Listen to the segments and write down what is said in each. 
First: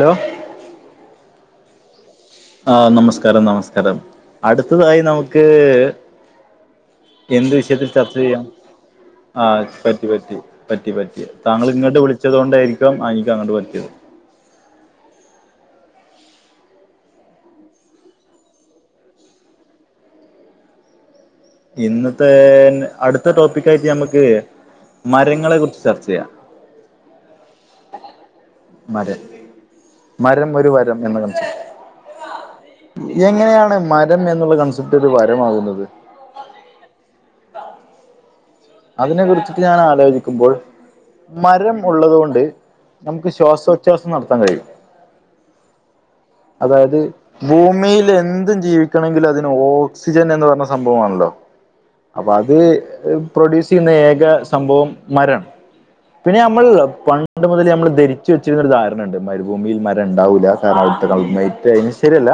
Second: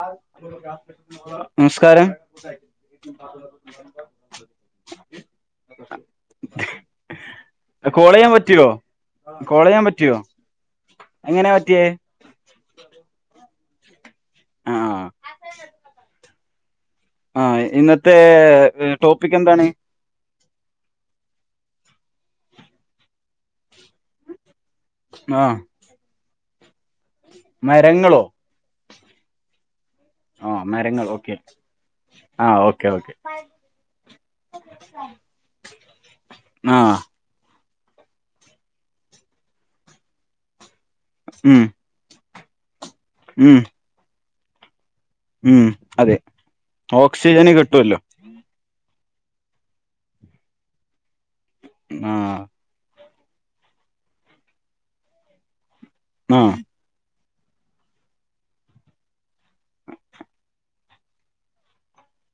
Hello നമസ്കാരം ആഹ് നമസ്കാരം നമസ്കാരം അടുത്തതായി നമുക്ക് എന്ത് വിഷയത്തിൽ കോൾ ചർച്ച ചെയ്യാൻ ചെയ്യാം പറ്റുവോ കോൾ ആഹ് ചെയ്യാൻ പറ്റി പറ്റുവോ പറ്റി പറ്റി പറ്റി എങ്ങനെയാ താങ്കൾ പറ്റിയേ ഇങ്ങട്ട് വിളിച്ചത് കൊണ്ടായിരിക്കാം ആ നിക്ക് അങ്ങട്ട് പറ്റിയത് ആഹ് ആഹ് ഇന്നത്തെ ടോപ്പിക് എന്താണ് ഇന്നത്തെ അടുത്തെ ടോപ്പിക്ക് ആയിട്ട് ഞമ്മക്ക് ആ മരങ്ങളെ കുറിച്ച് ചർച്ചെ യ്യാം മരങ്ങളോ മരം മരം ആ ഒരു വരം മരങ്ങൾ എന്ന് ഓക്കെ കൺസെപ്റ്റ് ആ ഓക്കെ ഓക്കെ എങ്ങനെയാണ് മരം എന്നുള്ള കൺസെപ്റ്റ് ഒരു വരമാകുന്നത് ആഹ് അതിനെ കുറിച്ചിട്ട് ഞാൻ ആലോചിക്കുമ്പോൾ ഉം മരം ഉള്ളതുകൊണ്ട് നമുക്ക് ഉം ശ്വാസ [unintelligible] നടത്താൻ കഴിയും. ഉം അതെ അതായത് ഓക്സിജന് കിട്ടുമല്ലോ ഭൂമിയിൽ എന്തും ജീവി ക്കണെങ്കിൽ അതിന് ഓക്സിജൻ എന്ന് പറഞ്ഞ സംഭവമാണല്ലോ ആ അപ്പൊ അത് പ്രൊഡ്യൂസ് ചെയ്യുന്ന ഏക സംഭവം മരം പിന്നെ ആ നമ്മൾ പണ്ട് മുതൽ നമ്മള് ധരിച്ച് വച്ചിരുന്ന ഒരു ധാരണ ഉണ്ട് മരുഭൂമിയിൽ മരം ഉണ്ടാവുല്ല കാരണം അടുത്തെ [unintelligible] അതിന് ശരിയല്ല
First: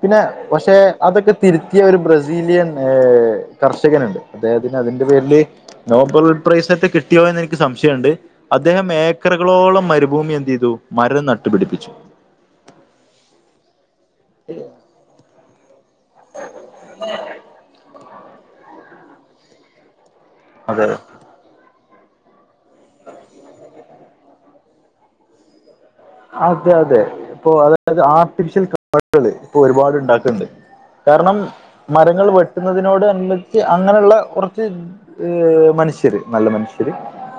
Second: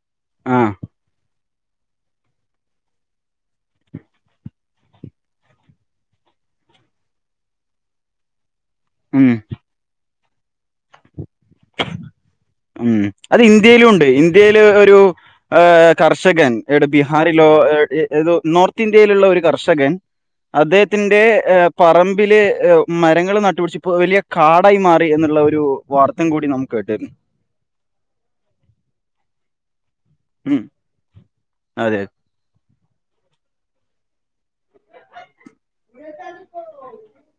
പിന്നെ ആ പക്ഷെ അതൊക്കെ തിരുത്തിയ ഒരു ബ്രസീലിയൻ ഏഹ് കർഷകനുണ്ട് അദ്ദേഹത്തിന് അതിന്റെ പേരില് നോബൽ പ്രൈസ് ഒക്കെ കിട്ടിയോ എന്ന് എനിക്ക് സംശയമുണ്ട് അദ്ദേഹം ഉം ഏക്കറകളോളം മരുഭൂമി എന്ത് ചെയ്തു മരം നട്ടുപിടിപ്പിച്ചു ഉം അത് ഇന്ത്യയിലുണ്ട് ഇന്ത്യയില് ഒരു ഏഹ് കർഷകൻ എടെ ബീഹാറിലോ ഏതൊ നോർത്ത് ഇന്ത്യയിലുള്ള ഒരു കർഷകൻ. അതെ അദ്ദേഹത്തിന്റെ പറമ്പില് മരങ്ങള് നട്ടുപിടിച്ച ഇപ്പം വലിയ കാടായി മാറി എന്നുള്ള ഒരു വാർത്തയും കൂടി നാം അതെ അതെ കേട്ടിരുന്നു. ഇപ്പൊ അതായത് ആർട്ടിഫിഷ്യൽ കാടുകള് ഇപ്പൊ ഒരുപാട് ഉണ്ടാക്ക ണ്ട് ഉം കാരണം അതെ മരങ്ങൾ വെട്ട വെട്ടുന്നതിനോട് എന്നിട്ട് അങ്ങനെയുള്ള കുറച്ച് മനു മനുഷ്യര് നല്ല മനുഷ്യര്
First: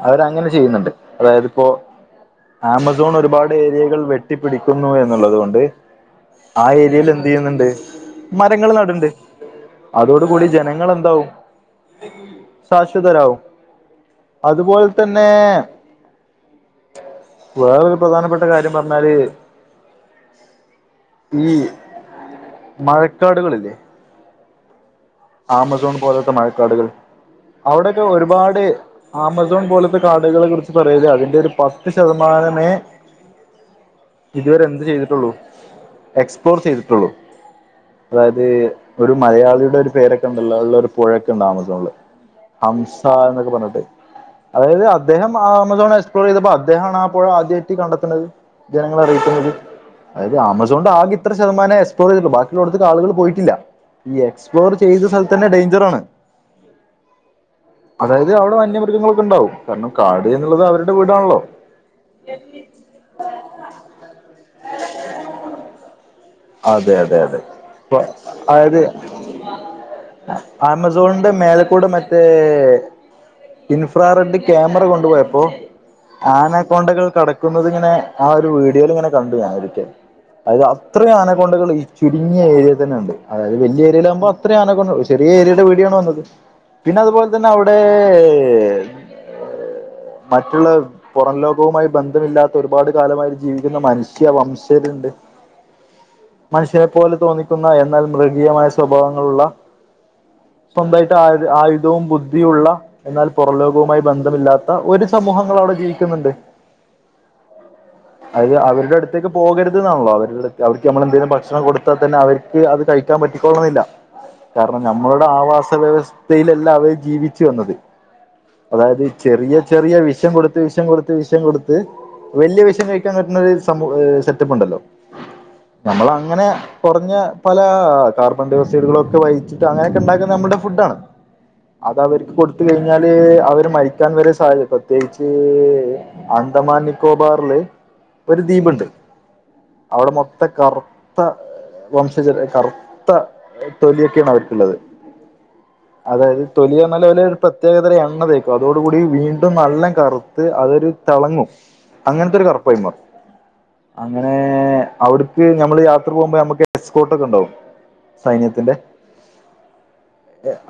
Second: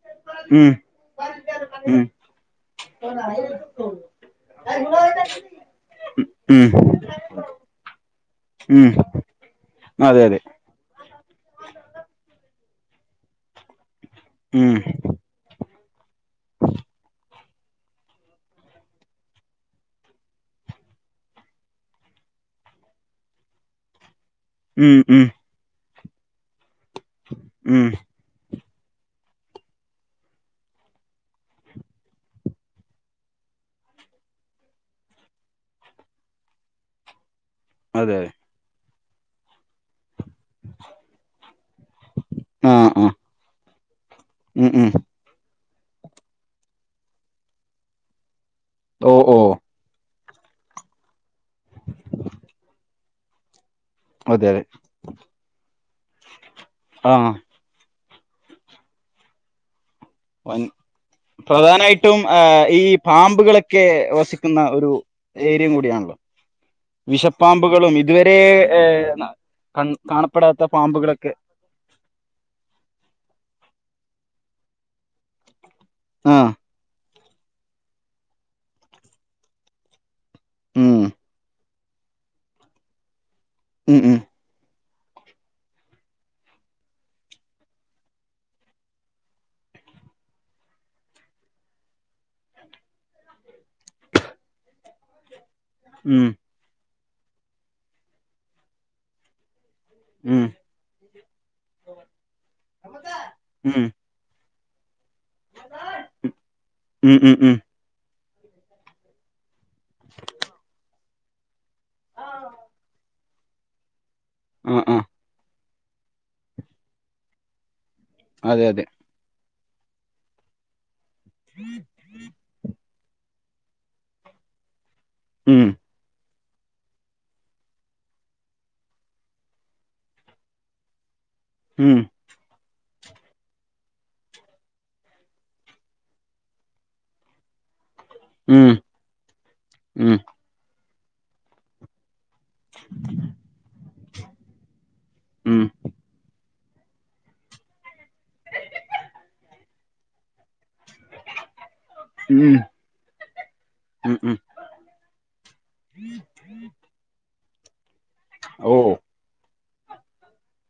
അവരങ്ങനെ ഉം ചെയ്യുന്നുണ്ട് അതായത് ഇപ്പോ ആമസോൺ ഒരുപാട് [unintelligible] വെട്ടിപ്പിടിക്കുന്നു എന്നുള്ളതുക കൊണ്ട് ആ ഉം ഏരിയയിൽ ഉം എന്ത് ചെയ്യുന്നുണ്ട് മരങ്ങൾ ഉം നടണ്ട് അതെ അതോട് അതെ കൂടി ജനങ്ങളെന്താവും ശാശ്വതരാവും ഉം അതുപോലെ തന്നെ വേറൊരു പ്രധാനപ്പെട്ട കാര്യം പറഞ്ഞാല് ഈ മഴക്കാടുകളില്ലേ ഉം ഉം ആമസോൺ പോലത്തെ മഴക്കാടുകൾ ഉം അവിടൊക്കെ ഒരുപാട് ആമസോൺ പോലത്തെ കാടുകളെ കുറിച്ച് പറയുക അതിന്റെ ഒരു പത്ത് ശതമാനമേ ഇതുവരെ എന്ത് ചെയ്തിട്ടുള്ളൂ എക്സ്പ്ലോർക് ചെയ്തിട്ടുള്ളു അതെ അതെ അതായത് ഒരു മലയാളിയുടെ ഒരു പേരൊക്കെ ണ്ടെല്ലൊ ഉള്ള ഒരു പുഴക്കെണ്ട് ആമസോണില് ആഹ് ഹംസ ആഹ് എന്നൊക്കെ പറഞ്ഞിട്ട് ഉം അതായത് ഉം അദ്ദേഹം ആമസോൺ എക്സ്പ്ലോർ ചെയ്തപ്പോ അദ്ദേഹമാണ് ആ പുഴ ആദ്യമായിട്ട് കണ്ടെത്തുന്നത് ജനങ്ങള ഓ ഓ അറിയിക്കുന്നത് അതായത് ആമസോണിന്റെ ആകെ ഇത്ര ശതമാനം എസ്പ്ലോറ് ചെയ്തിട്ടു ബാക്കി ഉള്ളോടുത്തക്ക് ആളുകൾ പോയിട്ടില്ല ഈ എക് അതെ അതെ എ്സ്പ്ലോർ ചെയ്ത സ്ഥലത്ത് തന്നെ ഡേഞ്ചറ് ആണ് ആഹ് അതായത് അവിടെ വന്യമൃഗങ്ങളൊക്കെ ഉണ്ടാവും കാരണം കാട് എന്നുള്ളത് അവരുടെ വീടാണല്ലോ ഏറ്റവും ഈ പാമ്പുകളൊക്കെ വസിക്കുന്ന ഒരു ഏരിയയും കൂടിയാണല്ലോ അതെ അതെ അതെ വിഷപ്പാമ്പുകളും ഇപ്പൊ ഇതുവരെ അതായത് ഏഹ് ന കൺ കാണപ്പെടാത്ത പാമ്പുകളൊക്കെ ആമസോണിന്റെ മേലക്കൂടെ മറ്റെ മറ്റേ ഇൻഫ്രാ റെഡ് ക്യാമറ കൊണ്ടുപോയപ്പൊ ആ ആനക്കൊണ്ടകൾ കടക്കുന്നുന്നത് ഇങ്ങനെ ആ ഒരു വീഡിയോയിൽ ഇങ്ങനെ കണ്ടു ഞാൻ ഒരിക്കെ അതായത് ഉം അത്രയും ആനക്കൊണ്ടകൾ ഈ ചുരുങ്ങിയ ഏരിയിൽ തന്നെ ഉണ്ട് അതായത് വലിയ ഉം ഏരിയില് ഉം ആകുമ്പോ എത്ര ആനകൊണ്ട ചെറിയ ഏരിയയുടെ വിഡീയോ ആണ് വന്നത് പിന്നെ അതുപോലെ തന്നെ അവിടെ മറ്റുള്ള പുറം ലോകവുമായി ബന്ധമില്ലാത്ത ഒരുപാട് കാലമായി ജീവിക്കുന്ന മനുഷ്യ വംശരുണ്ട് ഉം മനുഷ്യനെ പോലെ തോന്നിക്കുന്ന എന്നാൽ മൃഗീയമായ സ്വഭാവങ്ങളുള്ള ഉം സ്വന്തമായിട്ട് ആയു ആയുധവും ബുദ്ധിയും ഉള്ള എന്നാൽ ഉം പുറലോകവുമായി ബന്ധമില്ലാത്ത ഒരു സമൂഹങ്ങളവിടെ ജീവിക്കുന്നുണ്ട് ഉം ഉം ഉം അത് അവരുടെ അടുത്തേക്ക് പോകരുത് ന്നാണല്ലോ അവരുടെടു അവർക്ക് നമ്മൾ എന്തെങ്കിലും ഭക്ഷണം കൊടു ൽ തന്നെ അവർക്ക് അത് കഴിക്കാൻ പറ്റിക്കോളണന്നില്ല ആ കാരണം ആ നമ്മള ആവാസ വ്യവസ്ഥയിലല്ല അവര് ജീവിച്ചു വന്നത് അതെ അതെ അതായത് ചെറിയ ചെറിയ വിഷം കൊടുത്ത് വിഷം കൊടുത്ത് വിഷം കൊടുത്ത് വലിയ വിഷം കഴിക്കാൻ പറ്റുന്ന ഒരു സമൂ സെറ്റപ്പ് ഉണ്ടല്ലോ ഉം നമ്മൾ അങ്ങനെ കുറഞ്ഞ പല കാർബൺ ഡൈ ഓക്സൈഡുകളൊക്കെ വഹിച്ചിട്ട് അങ്ങനെയൊക്കെണ്ടാക്കുന്ന നമ്മടെ ഫുഡ് ആണ് ഉം അതവർക്ക് കൊടുത്ത് കൊടുത്ത് കഴിഞ്ഞാല് അവര് മരിക്കാൻ വരെ സാദ്യത പ്രത്യേകിച്ച് അന്തമാൻ നിക്കോബാറില് ഒരു ഉം ദ്വീപുണ്ട് അവിടെ ഉം മൊത്തം കറുത്ത വംശജ കറുത്ത തൊലിയൊക്കെയാണ് അവർക്കുള്ളത് ഉം അതായത് തൊലി എന്നാലൊരു പ്രത്യേകത എണ്ണ തേക്കും അതോട കൂടി വീണ്ടും നല്ല കറുത്ത് അതൊരു തിളങ്ങും അങ്ങനത്തൊരു ഉം കറുപ്പായി മാറും ഉം അങ്ങനെ ഉം അവിട്ക്ക് നമ്മള് യാത്ര പോകുമ്പ അപ്പോ നമുക്ക് എസ്കോട്ടോക്കെ ഉണ്ടാവും ഓ സൈന്യത്തിന്റെ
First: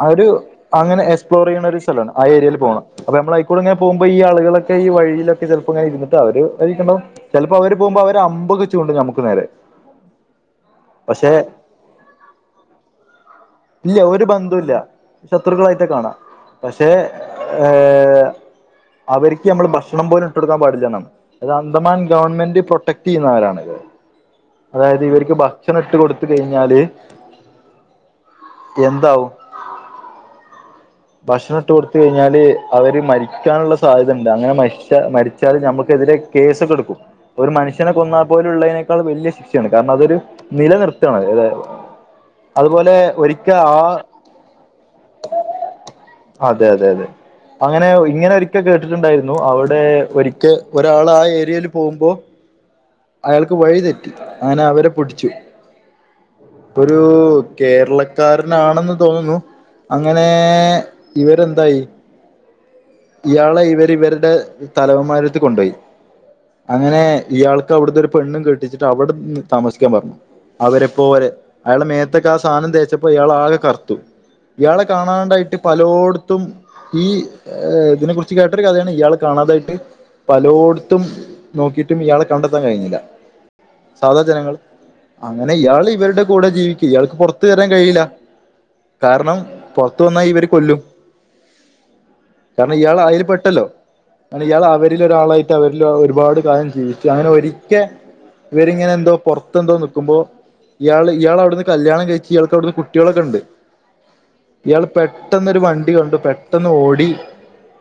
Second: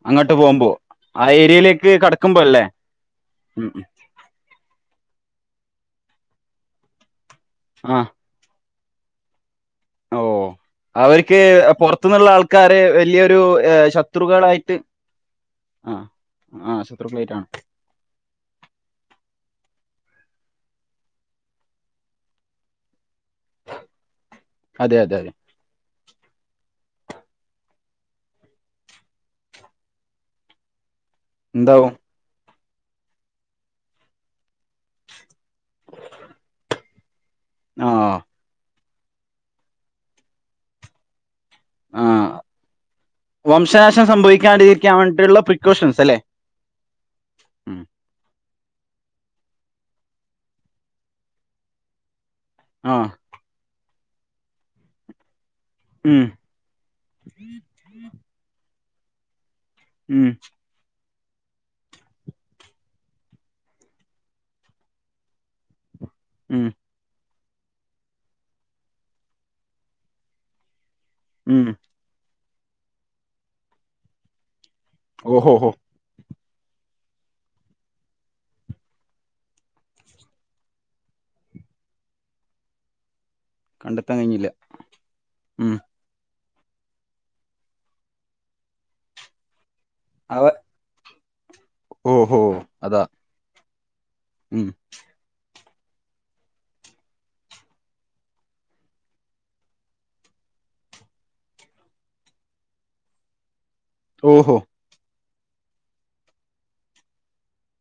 അരു അങ്ങോട്ട് പോകുമ്പോ അങ്ങനെ ആ എസ്പ്ലോർയ്യണ ഒരു ഏരിയയിലേക്ക് സ്ഥലാണ് ആ കടക്കുമ്പോ ഏരിയയിൽ അല്ലേ പോകണം അപ്പ നമ്മളയിക്കൂടെ ഉം ഇങ്ങനെ ഉം പോകുമ്പ വലിയ ആളുകളൊക്കെ ഈ വഴിയിലൊക്കെ ചെൽപ്പോ ഇങ്ങനെ ഇരുന്നിട്ടാ അവര് [unintelligible] ചെലപ്പോ അവര് ആ പോകുമ്പോ അവരെ അമ്പ് [unintelligible] നമുക്ക് നേരെ ഓഹ് പക്ഷെ അവർക്ക് പുറത്തുന്നുള്ള ആൾക്കാരെ വല്ല്യരു ഇല്ല ഒരു ബന്ധവുമില്ല ശത്രുക്കളായിട്ട് ശത്രുക്കളായിട്ട് ആ കാണാം ആ പക്ഷെ ശത്രുക്കളായിട്ടാണ് ഏ അവർക്ക് നമ്മൾ ഭക്ഷണം പോലും ഇട്ട് കൊടുക്കാൻ പാടില്ലന്നാണ് അത് അന്തമാൻ ഗവൺമെന്റ് പ്രൊട്ടക്ട് ചെയ്യുന്നവരാണല്ലോ അതെ അതായത് അതെ അതെ ഇവർക്ക് ഭക്ഷണം ഇട്ട് കൊടുത്ത് കഴിഞ്ഞാല് എന്താവും ഭക്ഷണം ഇട്ട് എന്താവും കൊടുത്ത് കഴിഞ്ഞാല് അവര് മരിക്കാനുള്ള സാധ്യത ഉണ്ട് അങ്ങനെ മ മരി മരിച്ചാല് നമുക്കെതിരെ കേസെക്കെട്ക്കും ഒരു ആ മനുഷ്യനെ കൊന്നാ ഇപോലുള്ളതിനേക്കാൾ വല്ല്യാ ശിക്ഷയാണ് കാരണം അതൊരു നിലനിർത്താണ് ആ അതുപോലെ ഒരിക്കെ ആഹ് സംഭവിക്കാണ്ടി രിക്കാൻ വേണ്ടിയുളള പ്രിക്കോഷൻസ് അല്ലെ അതെ അതെ അതെ അങ്ങനെ ഇങ്ങനെ ഒരിക്കെ കേട്ടിട്ടുണ്ടായിരുന്നു അവിടെ ഒരിക്കെൽ ഒരാൾ ആഹ് ഏരിയൽ പോകുമ്പോ ആഹ് അയാൾക്ക് വഴി തെറ്റി അങ്ങനെ അവരെ പുടിച്ചു ഉം ഒരു കേരള ളകാരനാണെന്ന് തോന്നുന്നു അങ്ങനെ ഉം ഇവരെന്തായി ഇയാളെ ഇവർ ഇവരുടെ തലവന്മാരത്ത് കൊണ്ടോയി ഉം അങ്ങനെ ഇയാൾക്ക് അവിടത്തെ ഒരു പെണ്ണും കേട്ടിച്ചിട്ട് അവിടെ താമസിക്കാൻ പറഞ്ഞു അവരെപ്പോരെ ഉം അയാളെ മേത്തൊക്കെ ആ സാധനം തേച്ചപ്പോ ഇയാളാകെ കറുത്തു ഇയാളെ ഓഹോ കാണാണ്ടായിട്ട് ഹോ പലോട്ത്തും ഈ ഏഹ് ഇതിനെ കുറിച്ച് കേട്ടൊരു കഥയാണ് ഇയാൾ കാണാതായിട്ട് പലോട്ത്തും നോക്കിട്ടും ഇയാളെ കണ്ടെത്താൻ കഴിഞ്ഞില്ല കണ്ടെത്താൻ സാധാ കഴിഞ്ഞില്ല ജനങ്ങൾ അങ്ങനെ ഉം ഇയാൾ ഇവരുടെ കൂടെ ജീവിക്ക ഇയാൾക്ക് പുറത്ത് വരാൻ കഴിയില്ല കാരണം പുറത്ത് വന്നാൽ അവ ഇവര് കൊല്ലും ഓഹോ കാരണം ഇയാൾ അതാ അയിൽ പെട്ടല്ലോ ഇയാൾ ഉം അവരിലൊരാളായിട്ടാ അവരിൽ ഒരുപാട് കാര്യം ജീവിച്ചു അങ്ങനെ ഒരിക്കെ ഇവരിങ്ങനെ എന്തോ പുറത്തെന്തോ നിക്കുമ്പോ ഇയാൾ ഇയാൾ അവിടുന്ന് കല്ല്യാണം കഴിച്ച് ഇയാൾക്ക് അവിടുന്ന് കുട്ടികളൊക്കെണ്ട് ഓഹോ അയാൾ പെട്ടെന്നൊരു വണ്ടി കണ്ടു പെട്ടെന്ന് ഓടി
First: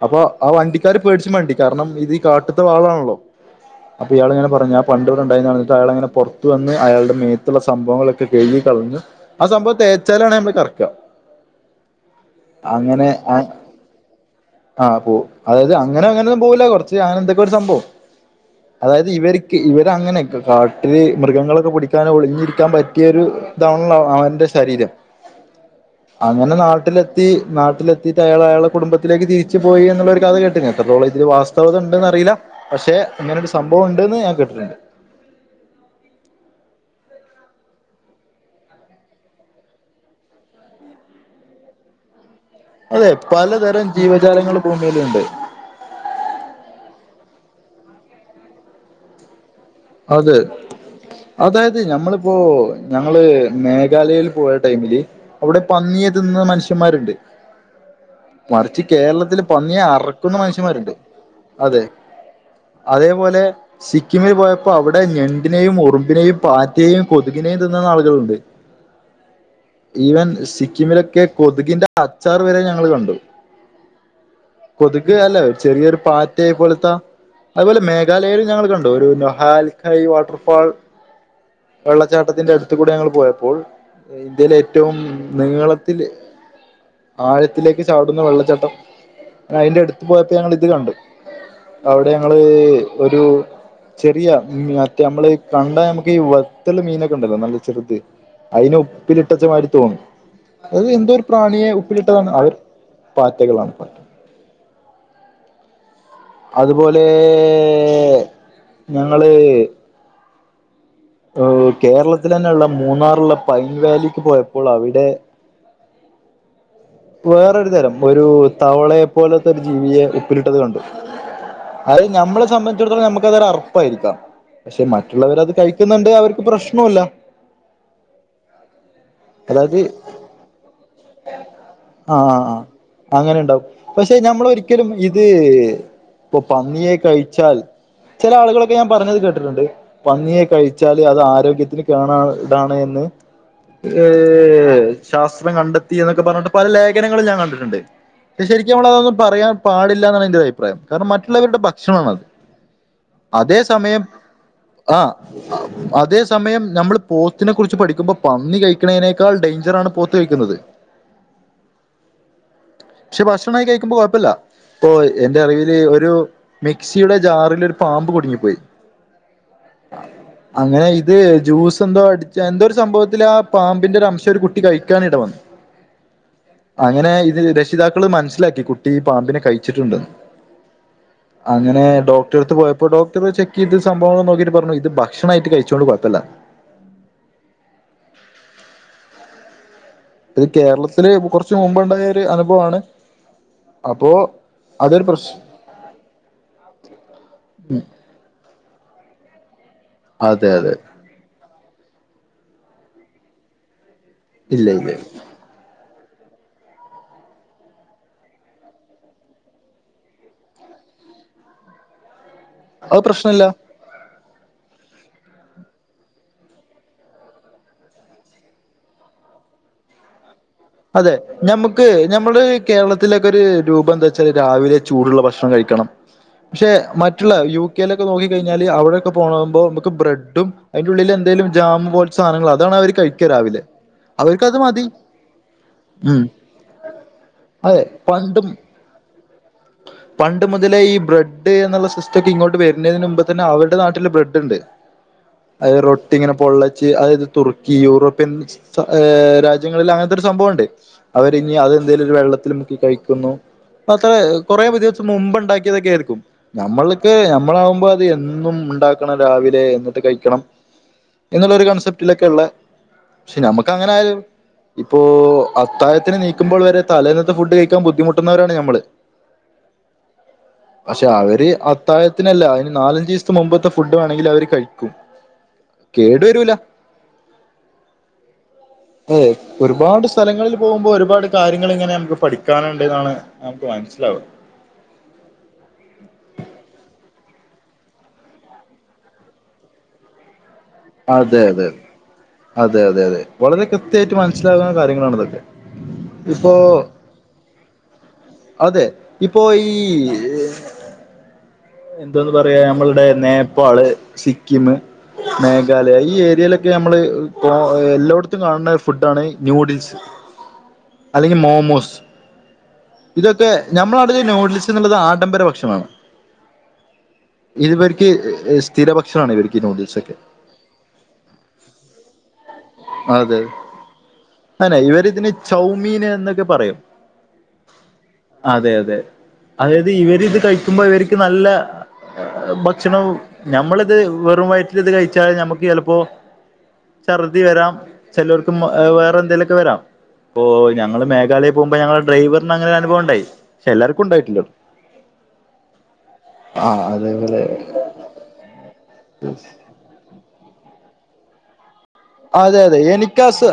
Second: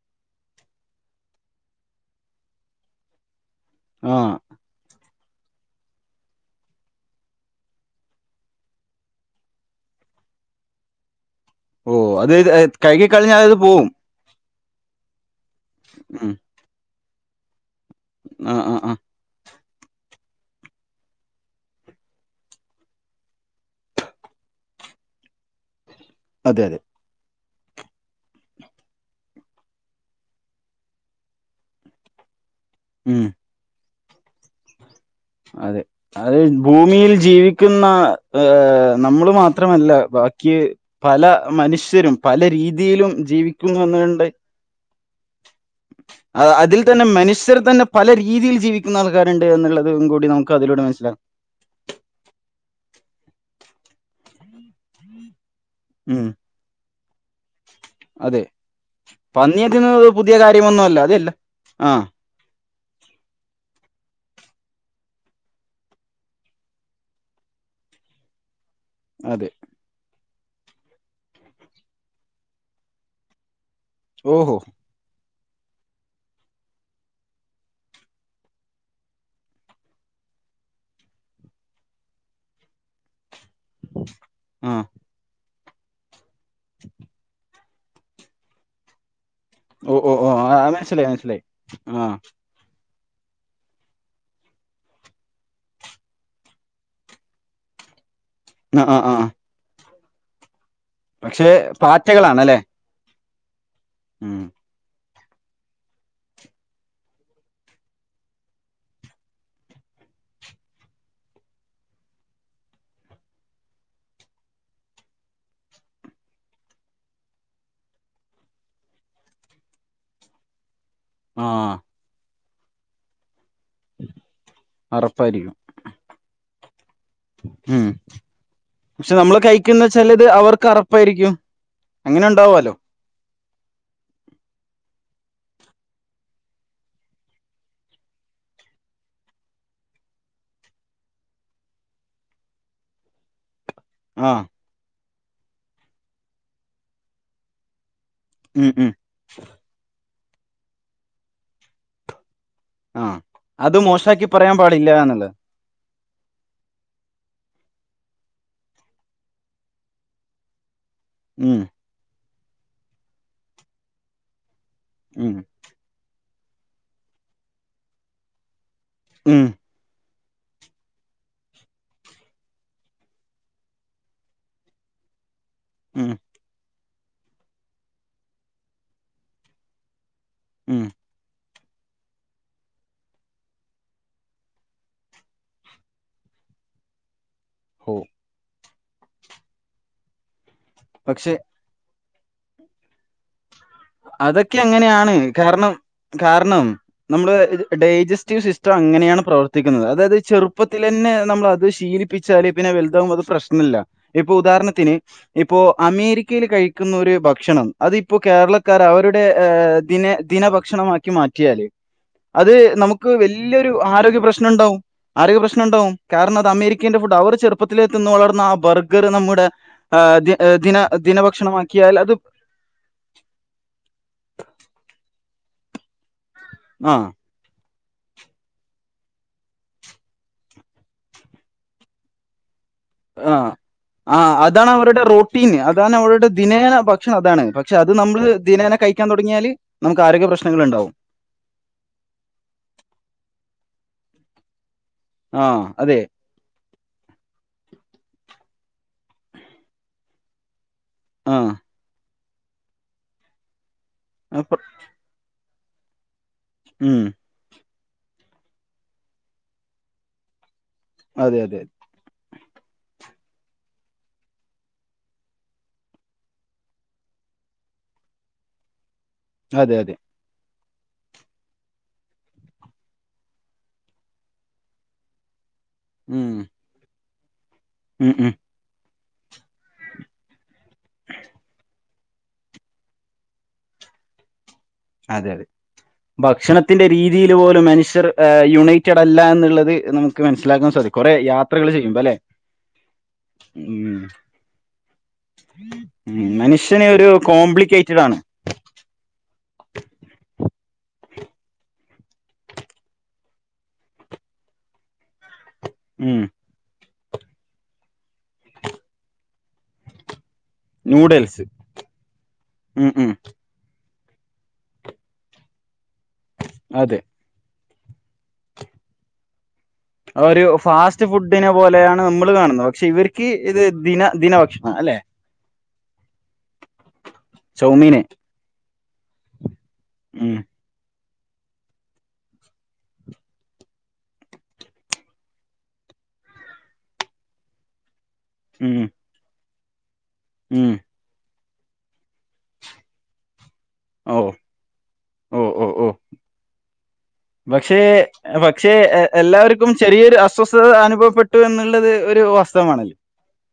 അപ്പൊ ആ വണ്ടിക്കാര് പേടിച്ച് വണ്ടി കാരണം ഇത് കാട്ടുത്തെ വാളാണല്ലോ അപ്പൊ ഇയാള് ആഹ് ഇങ്ങനെ പറഞ്ഞു പണ്ട് [unintelligible] അയാളിങ്ങനെ പുറത്തു വന്ന് അയാളുടെ മേത്തുള്ള സംഭവങ്ങളൊക്കെ കഴുകി കളഞ്ഞു അത് സംഭവം തേച്ചാലാണ് നമ്മള് കറക്കുക ഓഹ് അത് കഴുകിക്ക കളഞ്ഞാത് പോവും ആഹ് പോ അതായത് അങ്ങനെ അങ്ങനെ ഉം ഒന്നും പോവൂല കുറച്ച് അങ്ങനെ എന്തൊക്കെ ഒരു സംഭവം ആഹ് ആഹ് ആഹ് അതായത് ഇവർ ഇവരങ്ങനെ കാട്ടില് മൃഗങ്ങളൊക്കെ പടിക്കാനോ ഒളിഞ്ഞിരിക്കാൻ പറ്റിയൊരു ഇതാണല്ലോ അവന്റെ ശരീരം അങ്ങനെ അതെ അതെ നാട്ടിലെത്തി നാട്ടിലെത്തിട്ട് അയാള അയാളെ കുടുംബത്തി ത്തിലേക്ക് തിരിച്ച പോയി എന്നുള്ള ഒരു കഥ കേട്ടി എത്രത്തോളം ഇതിൽ വാസ്തവത് ഉണ്ടന്ന് അറിയില്ല പക്ഷെ ഉം അങ്ങനെ സംഭവം ഇണ്ട്ന്ന് ഞാ കേട്ടിട്ടുണ്ട് അതെ അത് ഭൂമിയിൽ ജീവിക്കുന്ന ഏഹ് നമ്മള് മാത്രമല്ല ബാക്കി പല മനുഷ്യരും പല രീതി അതെ പലതരം ജീവജാലങ്ങൾ ഭൂമിയിലിണ്ട് അതിൽ തന്നെ മനുഷ്യരെ തന്നെ പല രീതിയിൽ ജീവിക്കുന്ന ആൾക്കാരുണ്ട് എന്നുള്ളതും കൂടി അതെ നമുക്ക് അതിലൂടെ മനസ്സിലാക്കാം അതായത് ഞമ്മിപ്പോ ഞങ്ങള് മേഘാലയൽ പോയ ടൈമില് അവിടെ ഉം പന്നിയെതിന്നുന്ന മനുഷ്യന്മാരുണ്ട് അതെ മറിച്ച് കേരളത്തില് പന്നി പന്നിയെ തിന്നുന്നത് പുതിയ അറക്കുന്ന മനുഷ്യന്മാരുണ്ട് കാര്യമൊന്നുമല്ല അതെല്ല അതെ ആഹ് അതേപോലെ സിക്കിമിൽ പോയ അപ്പൊ അവിടെ ഞണ്ടിനെയും ഉറുമ്പിനെയും പാറ്റെയും കൊതുകിനെയും തിന്നുന്നാളുകളുണ്ട് അതെ ഈവൻ സിക്കിമിലൊക്കെ കൊതുകിന്റെ അച്ചാർ വരെ ഞങ്ങള് കണ്ടു ഓഹോ കൊതുക് അല്ല ചെറിയൊരു പാറ്റയെ പോലത്തെ അതുപോലെ മേഘാലയൽ ഞങ്ങൾ കണ്ടു ഒരുന്നോ ഹാൽഖൈ വാട്ടർഫാൾ വെള്ളച്ചാട്ടത്തിന്റെ അടുത്ത് കൂടെ ഞങ്ങൾ പോയത് അപ്പോൾ ഇന്ത്യയിലെ ആഹ് ഏറ്റവും നീളത്തിൽ ആഴത്തി ത്തിലേക്ക് ചാടുന്ന വെള്ളച്ചട്ടം അതിന്റെ ഓ അടുത്ത് ഓ ഓ പോയപ്പോ ആ ഞങ്ങള് ഇത് ആ, കണ്ടു മനസ്സിലായി മനസ്സിലായി അവിടെ ആഹ് ഞങ്ങള് ഒരു ചെറിയ മറ്റേ നമ്മള് കണ്ട നമുക്ക് ഈ വെത്തുള് മീനൊക്കെ ഉണ്ടല്ലോ നല്ല ചെറുത് അതിന് ആ ആ ആ ഉപ്പിലിട്ടച്ച മാതിരി തോന്നി അത് എന്തോ ഒരു പക്ഷെ പ്രാണിയെ ഉപ്പിലിട്ടതാണ് അവർ പാറ്റകളാണല്ലേ പാറ്റകളാണ് അവ ഉം അതുപോലെ ഞങ്ങള് കേരളത്തിലന്നെ ഉള്ള മൂന്നാറുള്ള പൈൻ വാലിക്ക് പോയപ്പോൾ അവിടെ വേറൊരു തരം ഒരു തവളയെ പോലത്തെ ഒരു ജീവിയെ ഉപ്പിലിട്ടത് കണ്ടു ആഹ് അത് നമ്മളെ സംബന്ധിച്ചിടത്തോളം നമുക്ക് അതൊരു അർപ്പായിരിക്കാം പക്ഷെ മറ്റുള്ളവരത് അറപ്പായിരിക്കും കഴ ക്കുന്നുണ്ട് അവർക്ക് പ്രശ്നോ ഇല്ല ഉം പക്ഷെ നമ്മള് അതായത് കഴിക്കന്ന് വെച്ചാൽ ഇത് അവർക്ക് അറപ്പായിരിക്കും അങ്ങനെ ആഹ് ആഹ് ഇണ്ടാവാലോ അങ്ങനെ ഇണ്ടാവും പക്ഷെ ഞമ്മള് ഒരിക്കലും ഇത് ഇപ്പൊ പന്നിയെ കഴിച്ചാൽ ചില ആളുകളൊക്കെ ഞാൻ പറഞ്ഞത് കേട്ടിട്ടുണ്ട് പന്നിയെ കഴി വച്ചാല് അത് ആരോഗ്യത്തിന് കേണാ കേടാണ് എന്ന് ആഹ് ഏഹ് ശാസ്ത്രം കണ്ടെത്തി എന്നൊക്കെ പറഞ്ഞിട്ട് പല ലേഖനങ്ങളും ഞാൻ കണ്ടിട്ടുണ്ട് ഉം ശരിക്കും ഉം നമ്മളെത് പറയാൻ പാടില്ലാന്നാണ് എന്റെ അഭിപ്രായം കാരണം മറ്റുള്ളവരുടെ ഭക്ഷണം ആണത് ആഹ് അത് മോശാക്കി പറയാൻ പാടില്ല ആഹ് എന്നുള്ളത് അതേ സമയം ഞമ്മള് പോത്തിനെ കുറിച്ച് പഠിക്കുമ്പൊ പന്നി കഴിക്കണെനേക്കാൾ ഡേഞ്ചറാണ് പോത്ത് കഴിക്കുന്നത്. ഉം. പക്ഷെ ഭക്ഷണായി കഴിക്കുമ്പോ കൊഴപ്പല്ല. ഇപ്പൊ ഉം എന്റെ അറിവ്. തെ ഒരു മിക്സിയുടെ ജാറിലൊരു പാമ്പ് കുടുങ്ങിപ്പോയി. ഉം. ആഹ്. അങ്ങനെയിത് ജ്യൂസെന്തോ അടിച്ച എന്തോ ഒരു സംഭവത്തിൽ ആ പാമ്പിന്റെ ഒരു അംശം ഒരു കുട്ടി കഴിക്കാൻ ഇടവന്ന്. [unintelligible] മ്ഹ്. അങ്ങനെയിത് രക്ഷിതാക്കള് മനസ്സിലാക്കി കുട്ടി പാമ്പിനെ കഴിച്ചിട്ടുണ്ട്ന്ന്. ഉം. അങ്ങനെ ഡോക്ടറെടുത്ത് പോയപ്പോ ഡോക്ടർ ചെക്ക് ചെയ്ത് സംഭവങ്ങൽ ന്ന്നോക്കിട്ട് പറഞ്ഞു. ഇത് ഭക്ഷണായിട്ട് കഴിച്ചോണ്ട് കൊഴപ്പല്ലന്ന്. ഓഹ്. ഇത് കേരളത്തില് പക്ഷെ കൊറച് മുമ്പുണ്ടായൊരു അനുഭവാണ്. അതൊക്കെ അങ്ങനെയാണ് കാരണം. കാരണം നമ്മളെ ഡൈജസ്റ്റീവ് സിസ്റ്റം അങ്ങനെയാണ് പ്രവർത്തിക്കുന്നത്. അതായത് അതെ അതെ ചെറുപ്പത്തിലന്നെ നമ്മളത് ശീലിപ്പിച്ചാല് പിന്നെ വലുതാവുമ്പോ അത് പ്രശ്നല്ല. ഇപ്പൊ ഇല്ല ഇല്ല ഉദാഹരണത്തിന്, ഇപ്പോ അമേരിക്കയിൽ കഴിക്കുന്നൊര് ഭക്ഷണം അതിപ്പോ കേരളത്തി. ക്കാരവരുടെ ദിന ദിന ഭക്ഷണമാക്കി മാറ്റിയാല് അത് അത് നമുക്ക് പ്രശ്നല്ല വല്യ. ഒരു ആരോഗ്യ പ്രശ്നണ്ടാവും. ആരോഗ്യ പ്രശ്നം ഉണ്ടാവും കാരണം അത് അമേരിക്കന്റെ ഫുഡ. അവർ ചെറുപ്പത്തിലെ തിന്നുവളർന്ന ആ ബർഗർ നമ്മുടെ. ആഹ് ദ് ദിന ദിന ഭക്ഷണമാക്കിയാലത്. കേരളത്തിലൊക്കെരു രൂപെന്താച്ചാല് രാവിലെ ചൂടുള്ള ഭക്ഷണം കഴിക്കണം പക്ഷെ ആഹ് മറ്റ്. ളേ യു കെയിലൊക്കെ നോക്കി കഴിഞ്ഞല് അവിടെക്കെ പോകുമ്പോ നമക്ക് ബ്രെഡും അയിന്റെള്ളിൽ എന്തേലും ജാം പോലെ. സാനങ്ങൾതാണവര്. ആ ആ അതാണ് അവരുടെ റോട്ടീന്. താണ് ഉം അവരുടെ ദിനേന ഭക്ഷണം അതാണ്. പക്ഷെ അതെ അത് നമ്മള് പണ്ടും ദിനേന കഴിക്കാൻ തൊടങ്ങിയാല്. നമുക്ക് ആരോഗ്യപ്രശ്നൾ ണ്ടാവും. ട്ന്നുള്ള സിസ്റ്റക്കെ ഇങ്ങോട്ട് വരുന്നതിന് മുമ്പേത്തന്നെ അവരുടെ നാട്ടിൽ ബ്രെഡ്ണ്ട്. അതെ റൊട്ടിങ്ങനെ പൊള്ള. ച് അതായത് തുർക്കി യൂറോപ്യൻ രാജ്യങ്ങളിൽ ആ അങ്ങനത്തൊര് സംഭവണ്ട്. ആ അവരിഞ്ഞി അതെന്തേലും ഒരു വെള്ളത്തിൽ മുക്കി കഴിക്കുന്നു. അത അപ്പ കൊറെ പുതിയ. മുമ്പ് ഇണ്ടാക്കിയതൊക്കെആയിരിക്കും. മ്മ്. നമ്മൾക്ക് നമ്മളാവുമ്പത്. എന്നും ഇണ്ടാക്കണം രാവിലെ എന്നിട്ട് കഴിക്കണം അതെ, എന്നുള്ള അതെ. ഒരു കൺസെപ്റ്റിലൊക്കെളെ. പക്ഷെ ഞമക്കങ്ങനെ അയാലും പ്പോ അത്താഴത്തിന് നീക്കുമ്പോൾ വരെ തലേന്നത്തെ ഫുഡ് കഴിക്കാൻ ബുദ്ധിമുട്ടുന്നവരാണ് ഞമ്മള്. അതെ അതെ. പക്ഷെ അവര് അത്താഴത്തിനല്ല അതിന് നാലഞ്ചിസത്തെ മുമ്പത്തെ ഫുഡ് വേണങ്കിൽ അവര് കഴിക്കും. കേടരൂല. ഉം ഉം. എയ്. ഒരുപാട് സ്ഥലങ്ങളിൽ പോകുമ്പോ ഒരുപാട് കാര്യങ്ങളിങ്ങനെ നമുക്ക് പഠിക്കാനുണ്ടന്നാണ് നമുക്ക് മനസ്സിലാവുന്നത്. അതെ അതെ. ഭക്ഷണത്തിന്റെ രീതിയിൽ പോലും മനുഷ്യർ യുണൈറ്റഡല്ലന്നിള്ളത് നമുക്ക്. ക്ക് മനസിലാക്കാൻ സാധിക്കും. കൊറേ അതെ അതെ യാത്രകള് ചെയ്യുമ്പോ ല്ലെ. അതെ അതെ അതെ വളരെ കൃത്യയിട്ട് മനസ്സിലാകുന്ന കാര്യങ്ങളാണിതൊക്കെ. മനുഷ്യനൊരു കോംപ്ലിക്കേറ്റഡാണ്. അതെ ഇപ്പോ ഈ ഏ എന്താന്ന് പറയാ നമ്മളുടെ നേപ്പാള് സിക്കിം മേഘാലയ ഈ മ്മ്. ഏരിയയിലക്കെ- നമ്മള് എല്ലായിടത്തും കാണുന്ന ഫുഡാണ് ന്യൂഡിൽസ് അല്ലെങ്കിൽ നൂഡിൽസ്. മോമോസ് മ്മ്, മ്മ്. ഇത് ഓക്കെ നമ്മള അടുത്ത് നൂഡിൽസ് എന്നുള്ളത് ആഡംബര ഭക്ഷണമാണ് അതെ ഇതിവർക്ക് സ്ഥിര ഭക്ഷണം ആണ് ഇവർക്ക് ന്യൂഡിൽസ് ഒക്കെ ഒരു ഫാസ്റ്റ് ഫുഡിനെ പോലെയാണ് നമ്മൾ കാണുന്നത് പക്ഷെ ഇവർക്ക് അതെ ഇത് ദിന ദിന അനെ ഭക്ഷണംല്ലെ ഇവരിതിന് ചൗമീന് എന്നൊക്കെ പറയും ചോമീനെ അതെ അതെ അതായത് ഉം ഇവരിത് കഴിക്കുമ്പോ ഇവർക്ക് നല്ല ഭക്ഷണം ഞമ്മളിത് വെറും വയറ്റിൽ ഇത് കഴിച്ചാൽ നമ്മുക്ക് ചിലപ്പോ ശർദി വരാം ചിലർക്കു ഉം വേറെന്തെങ്കലുമൊക്കെ വരാം ഓ ഉം ഞങ്ങൾ മേഘാലയ പോകുമ്പോ ഞങ്ങളുടെ ഡ്രൈവറിന അങ്ങനെ ഒരു അനുഭവം ഉണ്ടായി പക്ഷെ എല്ലർക്കും ഓ ഉണ്ടായിട്ടില്ല ഓ ഓ ഓ പക്ഷേ പക്ഷേ എല്ലാരു ക്കും ചെറിയൊരു അസ്വസ്ഥത അനുഭവപ്പെട്ടു എന്നുള്ളത് ഒരു അതെ അതെ വാസ്തവമാണല്ലോ എനിക്കാ സ്